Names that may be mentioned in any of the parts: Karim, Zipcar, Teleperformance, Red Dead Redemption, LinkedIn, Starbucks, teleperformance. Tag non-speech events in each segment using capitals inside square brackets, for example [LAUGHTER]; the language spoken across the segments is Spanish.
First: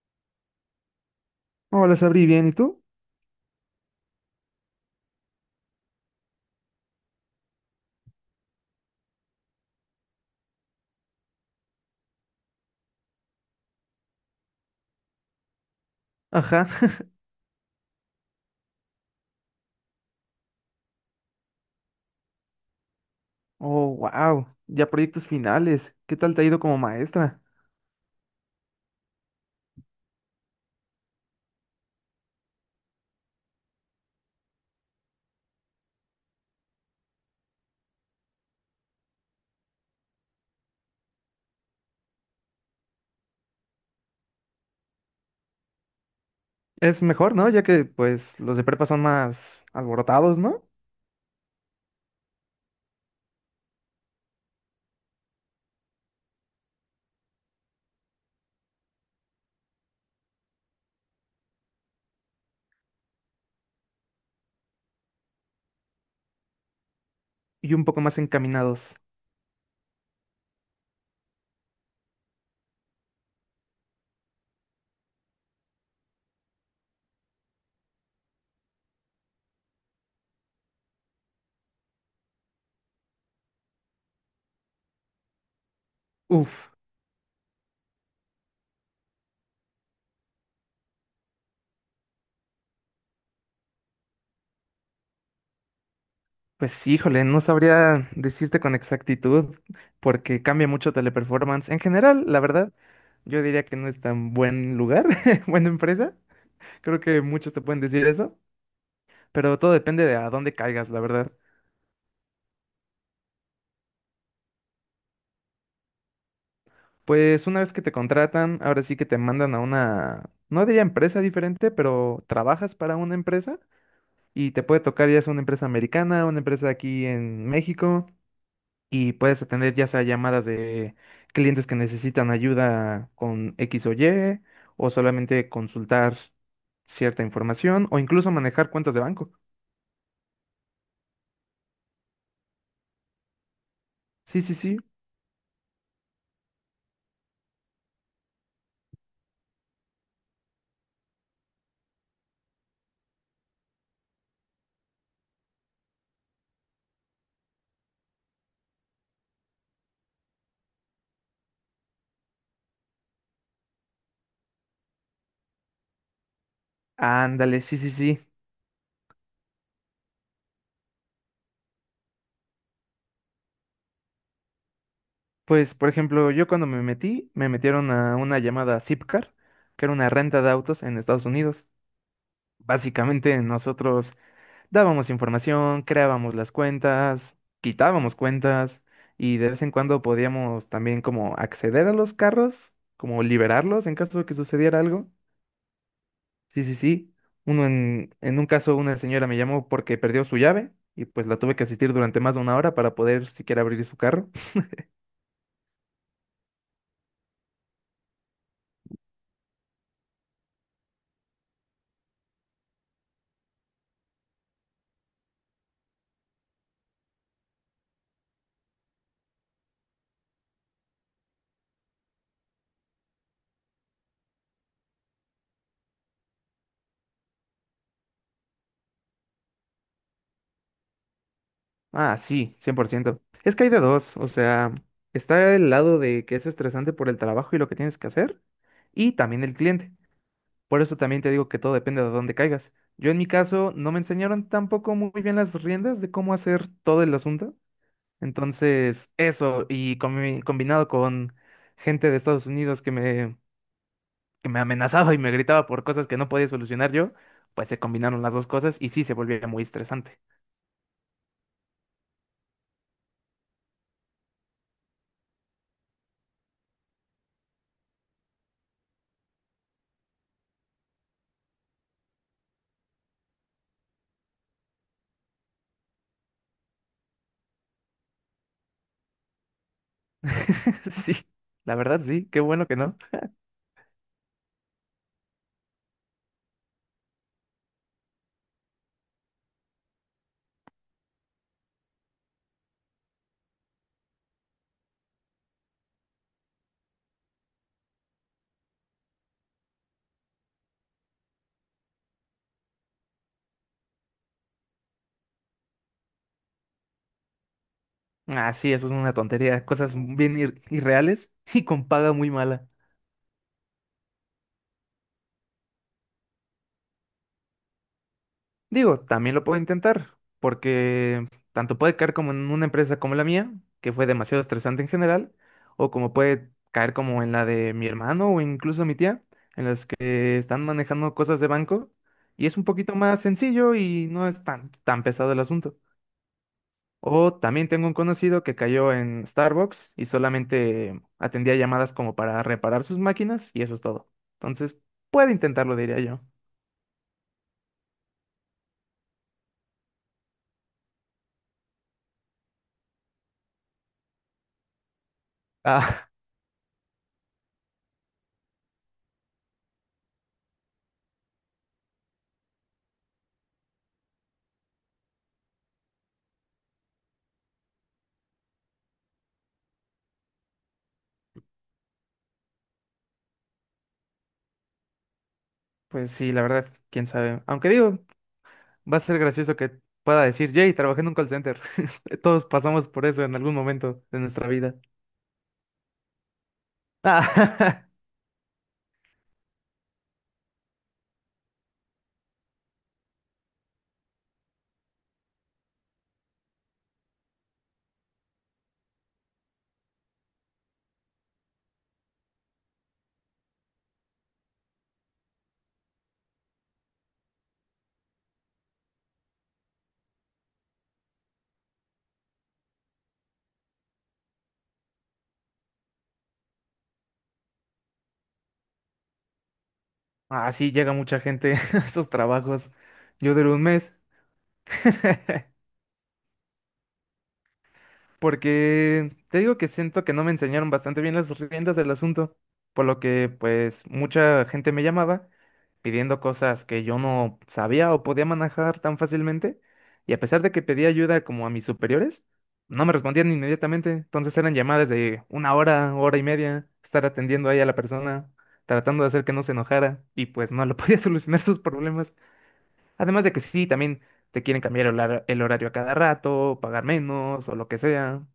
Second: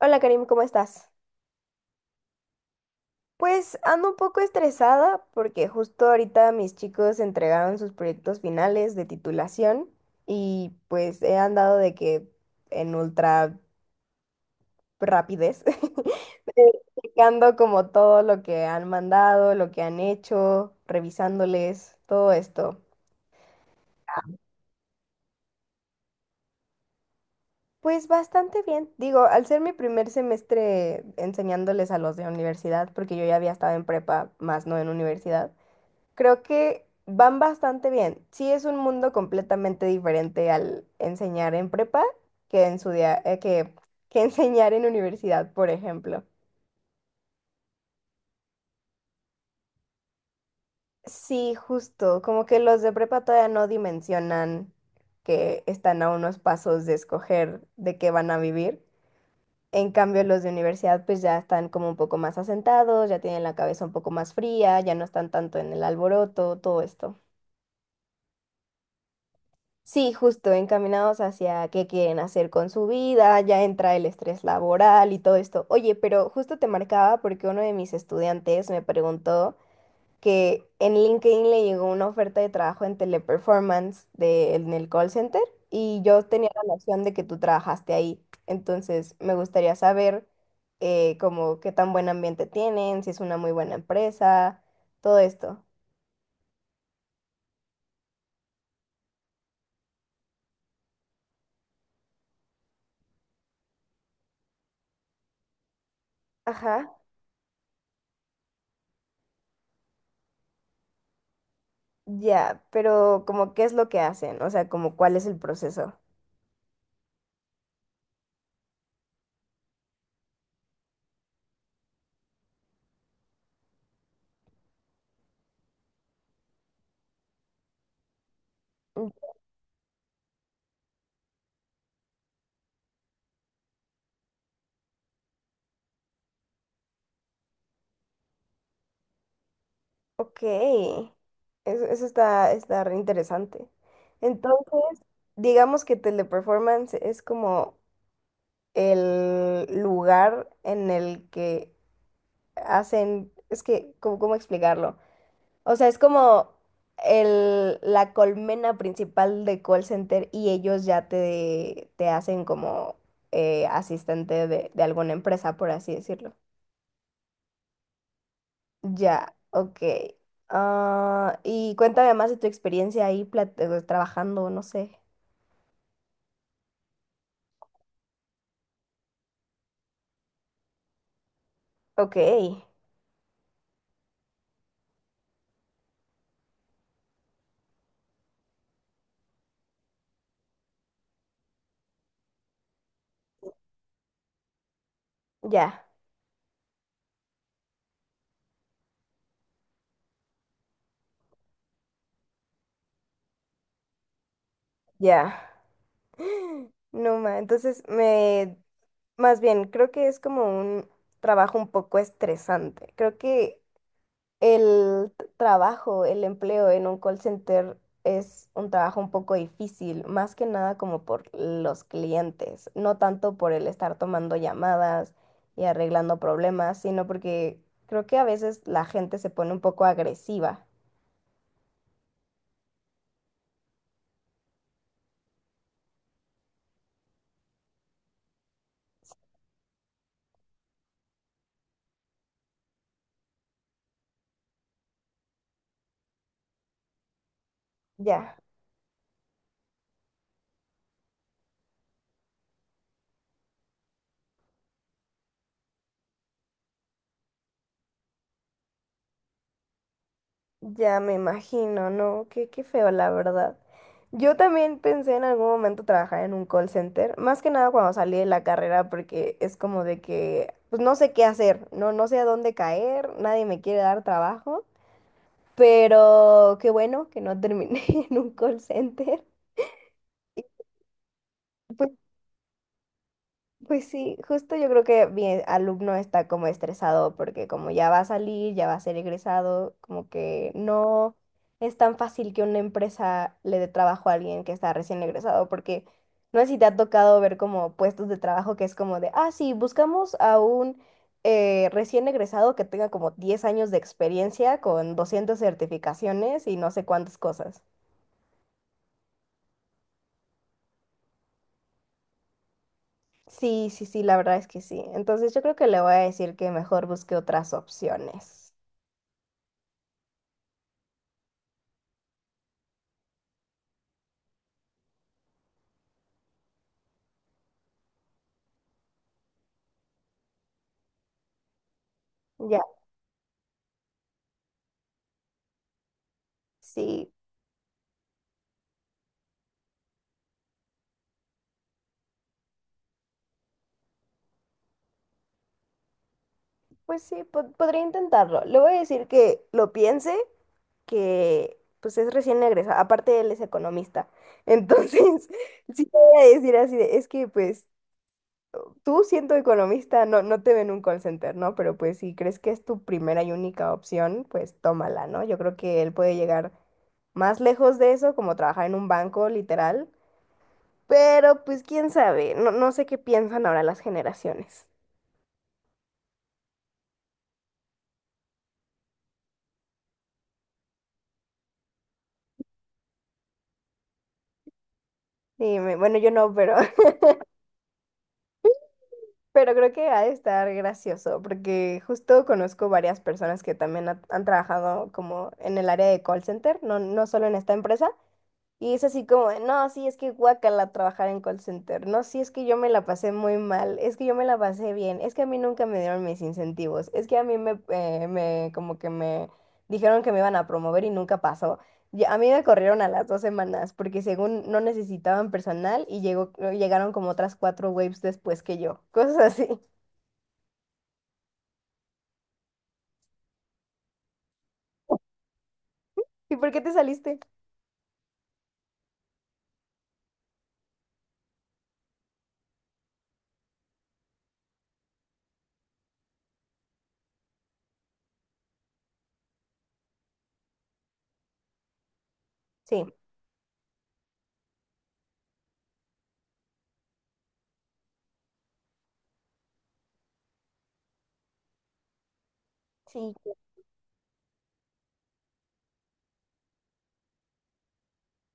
Hola Karim, ¿cómo estás? Hola, Sabri, bien, ¿y tú? Pues ando un poco estresada porque justo ahorita mis chicos entregaron sus proyectos finales de titulación y pues he andado de que en ultra rapidez, [LAUGHS] Ajá. eh, checando como todo lo que han mandado, lo que han hecho, revisándoles, todo esto. Oh, wow. Ya proyectos finales. ¿Qué tal te ha ido como maestra? Pues bastante bien. Digo, al ser mi primer semestre enseñándoles a los de universidad, porque yo ya había estado en prepa, más no en universidad. Creo que van bastante bien. Sí es un mundo completamente diferente al enseñar en prepa que en su día- que [LAUGHS] enseñar en universidad, por ejemplo. Es mejor, ¿no? Ya que pues los de prepa son más alborotados, ¿no? Sí, justo, como que los de prepa todavía no dimensionan que están a unos pasos de escoger de qué van a vivir. En cambio, los de universidad pues ya están como un poco más asentados, ya tienen la cabeza un poco más fría, ya no están tanto en el alboroto, todo esto. Y un poco más encaminados. Sí, justo, encaminados hacia qué quieren hacer con su vida, ya entra el estrés laboral y todo esto. Oye, pero justo te marcaba porque uno de mis estudiantes me preguntó que en LinkedIn le llegó una oferta de trabajo en Teleperformance en el call center y yo tenía Uf, la noción de que tú trabajaste ahí. Entonces, me gustaría saber como qué tan buen ambiente tienen, si es una muy buena empresa, todo esto. pues híjole, no sabría decirte con exactitud porque cambia mucho Teleperformance. En general, la verdad, yo diría que no es tan buen lugar, [LAUGHS] buena empresa. Ajá. Creo que muchos te pueden decir eso, pero todo depende de a dónde caigas, la verdad. Ya, pero como qué es lo que hacen, o sea, como cuál es el proceso. Pues una vez que te contratan, ahora sí que te mandan a una, no diría empresa diferente, pero trabajas para una empresa y te puede tocar ya sea una empresa americana, una empresa aquí en México Mm. y puedes atender ya sea llamadas de clientes que necesitan ayuda con X o Y o solamente consultar cierta información o incluso manejar cuentas de banco. Ok, eso está re interesante. Sí, sí, sí. Entonces, digamos que Teleperformance es como el lugar en el que hacen, es que, ¿cómo explicarlo? O sea, es como la colmena principal de call center y ellos ya te hacen como asistente de alguna empresa, por así decirlo. Ándale, sí, sí, sí. Ya, ok. Ah, y cuéntame más de tu experiencia ahí trabajando, no sé. Pues, por ejemplo, yo cuando me metí, me metieron a una llamada Zipcar, que era una renta de autos en Estados Unidos. Ok, Básicamente nosotros dábamos información, creábamos las cuentas, quitábamos cuentas y de vez en cuando podíamos también como acceder a los carros, como liberarlos en caso de que sucediera algo. ya, Sí, sí, sí. Uno en un caso una señora me llamó porque perdió su llave y pues la tuve que asistir durante más de 1 hora para poder siquiera abrir su carro. ya. No, ma, entonces me. Más bien, creo que es como un trabajo un poco estresante. Creo que el trabajo, el empleo en un call center es un trabajo un poco difícil, más que nada como por los clientes, no tanto por el estar tomando llamadas y arreglando problemas, sino porque creo que a veces la gente se pone un poco agresiva. Ah, sí, 100%. Es que hay de dos, o sea, está el lado de que es estresante por el trabajo y lo que tienes que hacer, y también el cliente. Por eso también te digo que todo depende de dónde caigas. Yo en mi caso no me enseñaron tampoco muy bien las riendas de cómo hacer todo el asunto. Ya. Entonces, eso, y combinado con gente de Estados Unidos que me amenazaba y me gritaba por cosas que no podía solucionar yo, pues se combinaron las dos cosas y sí se volvía muy estresante. Ya me imagino, ¿no? Qué feo, la verdad. Yo también pensé en algún momento trabajar en un call center, más que nada cuando salí de la carrera, porque es como de que, pues no sé qué hacer, no, no sé a dónde caer, nadie me quiere dar trabajo, pero qué bueno que no terminé [LAUGHS] en un call center. [LAUGHS] Sí, la verdad sí, qué bueno que no. Pues sí, justo yo creo que mi alumno está como estresado porque como ya va a salir, ya va a ser egresado, como que no es tan fácil que una empresa le dé trabajo a alguien que está recién egresado, porque no sé si te ha tocado ver como puestos de trabajo que es como de, ah, sí, buscamos a un recién egresado que tenga como 10 años de experiencia con 200 certificaciones y no sé cuántas cosas. Ah, sí, eso es una tontería. Cosas bien irreales [LAUGHS] y con paga muy mala. Sí, sí, sí, la verdad es que sí. Entonces yo creo que le voy a decir que mejor busque otras opciones. Digo, también lo puedo intentar, porque tanto puede caer como en una empresa como la mía, que fue demasiado estresante en general, o como puede caer como en la de mi hermano o incluso mi tía, en las que están manejando cosas de banco y es Ya, un poquito más sencillo y no es tan, tan pesado el asunto. sí, O también tengo un conocido que cayó en Starbucks y solamente atendía llamadas como para reparar sus máquinas y eso es todo. Entonces, puede intentarlo, diría yo. pues sí, podría intentarlo. Le voy a decir que lo piense, que pues es recién egresado, aparte él es economista. Entonces, [LAUGHS] sí le Ah, voy a decir así de, es que pues tú siendo economista no, no te ven un call center, ¿no? Pero pues si crees que es tu primera y única opción, pues tómala, ¿no? Yo creo que él puede llegar más lejos de eso, como trabajar en un banco, literal. Pero pues quién sabe, no, no sé qué piensan ahora las generaciones. [LAUGHS] pues sí, la verdad, quién sabe. Aunque digo, va a ser gracioso que pueda decir, Jay, trabajé en un call center. [LAUGHS] Todos pasamos por eso en algún momento de nuestra vida. Dime, bueno, yo no, pero. Ah, Pero creo que ha de estar gracioso, porque justo conozco varias personas que también han trabajado como en el área de call center, no, no solo en esta empresa, y es así como, de, no, sí, es que guácala trabajar en call center, no, sí, es que yo me la pasé muy mal, es que yo me la pasé bien, es que a mí nunca me dieron mis incentivos, es que a mí me, como que me dijeron que me iban a promover y nunca pasó. Y a mí me corrieron a las 2 semanas, porque según no necesitaban personal y llegaron como otras cuatro waves después que yo, [LAUGHS] cosas así. [LAUGHS] ah, sí, llega mucha gente [LAUGHS] a esos trabajos. Yo duré un mes. [LAUGHS] ¿Y por qué te saliste? Porque te digo que siento que no me enseñaron bastante bien las riendas del asunto, por lo que pues mucha gente me llamaba pidiendo cosas que yo no sabía o podía manejar tan fácilmente, y a pesar de que pedía ayuda como a mis superiores, Sí, no me respondían inmediatamente, entonces eran llamadas de una hora, hora y media, estar atendiendo ahí a la persona, tratando de hacer que no se enojara, y pues no lo [LAUGHS] podía solucionar sus problemas, sí. además de que sí, también te quieren cambiar el horario a cada rato, pagar menos o lo que sea.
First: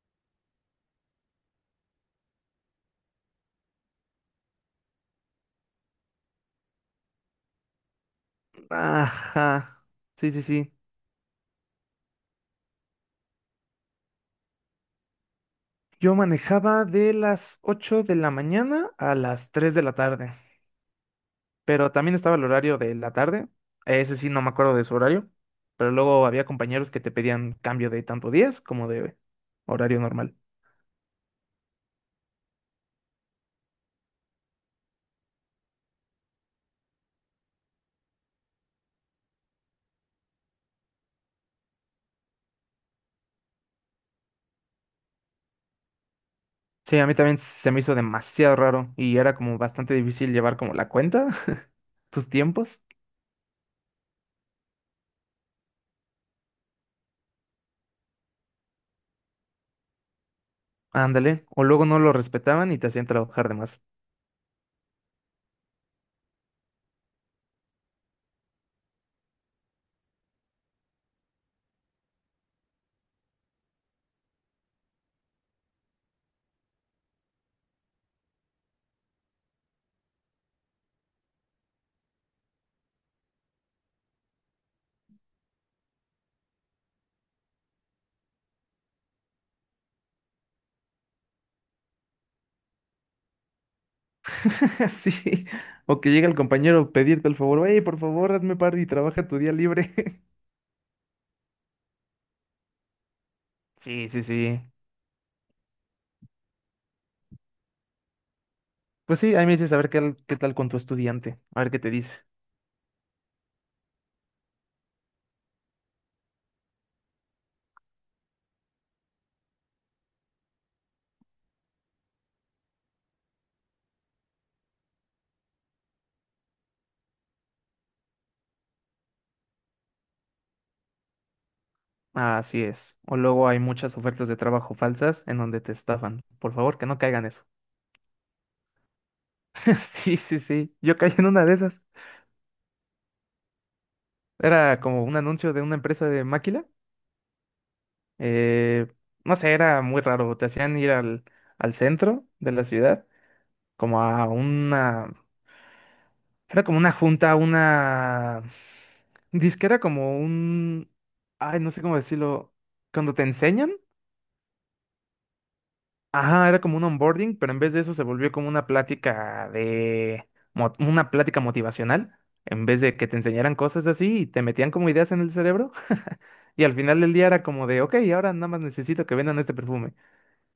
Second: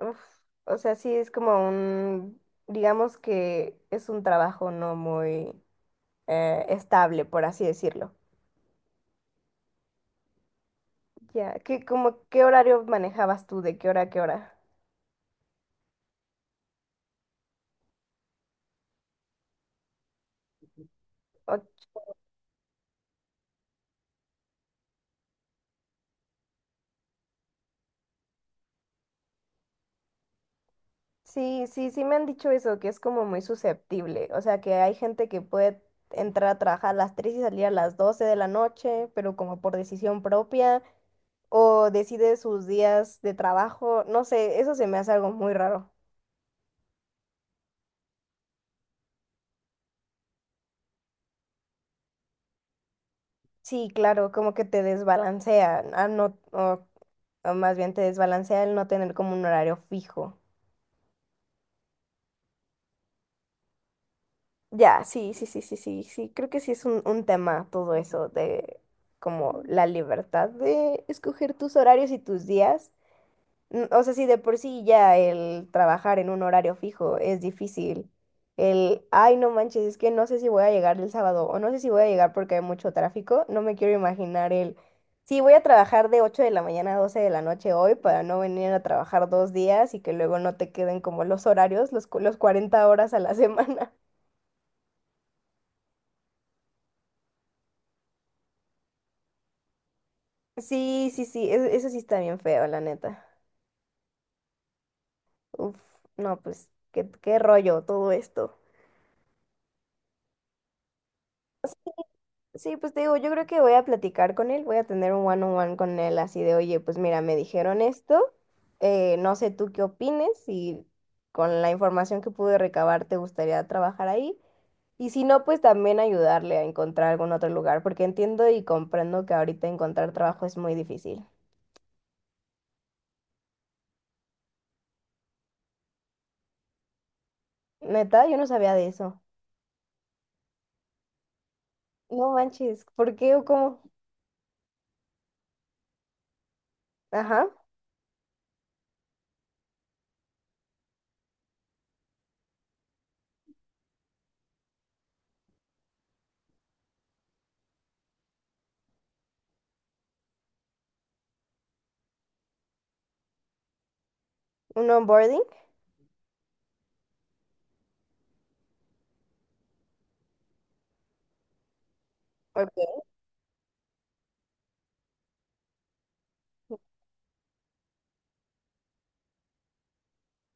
Uf, o sea, sí es como digamos que es un trabajo no muy estable, por así decirlo. Ajá. Sí, sí, sí. Ya, qué horario manejabas tú? ¿De qué hora a qué hora? Yo manejaba de las 8 de la mañana a las 3 de la tarde, O- pero también estaba el horario de la tarde. Ese sí, no me acuerdo de su horario, pero luego había compañeros que te pedían cambio de tanto días como de horario normal. sí, sí, sí me han dicho eso, que es como muy susceptible. O sea, que hay gente que puede entrar a trabajar a las 3 y salir a las 12 de la noche, pero como por decisión propia, o decide sus días de trabajo. No sé, eso se me hace algo muy raro. Sí, a mí también se me hizo demasiado raro y era como bastante difícil llevar como la cuenta, [LAUGHS] tus tiempos. Sí, claro, como que te desbalancea, a no, o más bien te desbalancea el no tener como un horario fijo. Ándale, o luego no lo respetaban y te hacían trabajar de más. Ya, sí, sí, sí, sí, sí, sí, creo que sí es un tema todo eso de como la libertad de escoger tus horarios y tus días. O sea, si de por sí ya el trabajar en un horario fijo es difícil. Ay, no manches, es que no sé si voy a llegar el sábado o no sé si voy a llegar porque hay mucho tráfico. No me quiero imaginar sí, voy a trabajar de 8 de la mañana a 12 de la noche hoy para no venir a trabajar dos días y que luego no te queden como los horarios, los 40 horas a la [LAUGHS] semana. [LAUGHS] Sí, o que llega el compañero a pedirte el favor, oye, por favor, hazme par y trabaja tu día libre. [LAUGHS] Sí, sí, sí, eso sí está bien feo, la neta. Sí, sí, sí. Uf, no, pues, qué rollo todo esto. Pues sí, ahí me dices a ver qué, qué tal con tu estudiante, a ver qué te dice. Sí, pues te digo, yo creo que voy a platicar con él, voy a tener un one-on-one con él así de, oye, pues mira, me dijeron esto, no sé tú qué opines, si con la información que pude recabar te gustaría trabajar ahí, y si no, pues también ayudarle a encontrar algún otro lugar, porque entiendo y comprendo que ahorita encontrar trabajo es muy difícil. Así es. O luego hay muchas ofertas de trabajo falsas en donde te estafan. Por favor, que no caigan eso. Neta, yo no sabía de eso. [LAUGHS] Sí, sí, sí. Yo caí en una de esas. No manches, ¿por qué o cómo? Era como un anuncio de una empresa de máquina. Ajá, Eh, no sé, era muy raro. Te hacían ir al centro de la ciudad, como a una. Era como una junta, una. Disque era como un. Ay, no sé cómo decirlo. Cuando te enseñan. un onboarding. Ajá, era como un onboarding, pero en vez de eso se volvió como una plática de. Una plática motivacional. En vez de Ok. que te enseñaran cosas así y te metían como ideas en el cerebro. Y al final del día era como de, ok, ahora nada más necesito que vendan este perfume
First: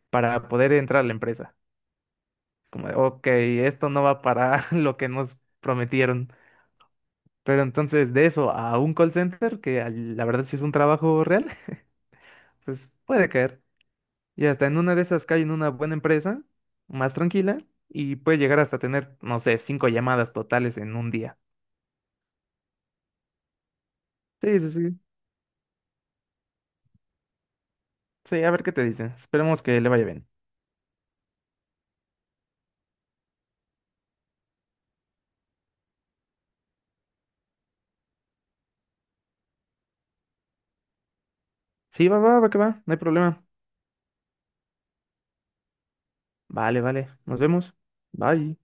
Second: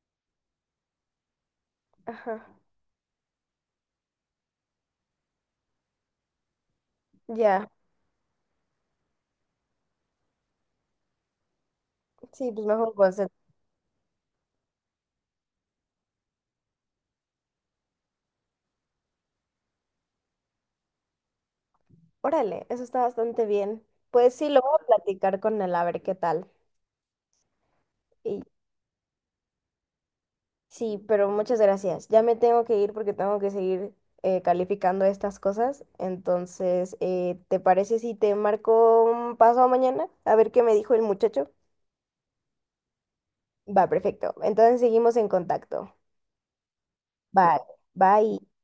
para poder entrar a la empresa. Ajá, Como de, ok, esto no va para [LAUGHS] lo que nos prometieron. Pero ya. entonces, de eso a un call center, que la verdad sí es un trabajo real, [LAUGHS] Sí, pues pues mejor. puede caer. Y hasta en una de esas cae en una buena empresa, más tranquila, y puede llegar hasta tener, no sé, 5 llamadas totales en un día. Órale, eso está bastante bien. Pues sí, Sí, lo voy sí, a sí. platicar con él a ver qué tal. Y Sí, a ver qué te dicen. Esperemos que le vaya bien. sí, pero muchas gracias. Ya me tengo que ir porque tengo que seguir calificando estas cosas. Entonces, ¿te parece si te marco un paso mañana? A ver qué me dijo el muchacho. Sí, va, va, va, que va, no hay problema. Va, perfecto. Entonces seguimos en contacto. Vale, vale. Nos Vale, vemos. bye. Bye.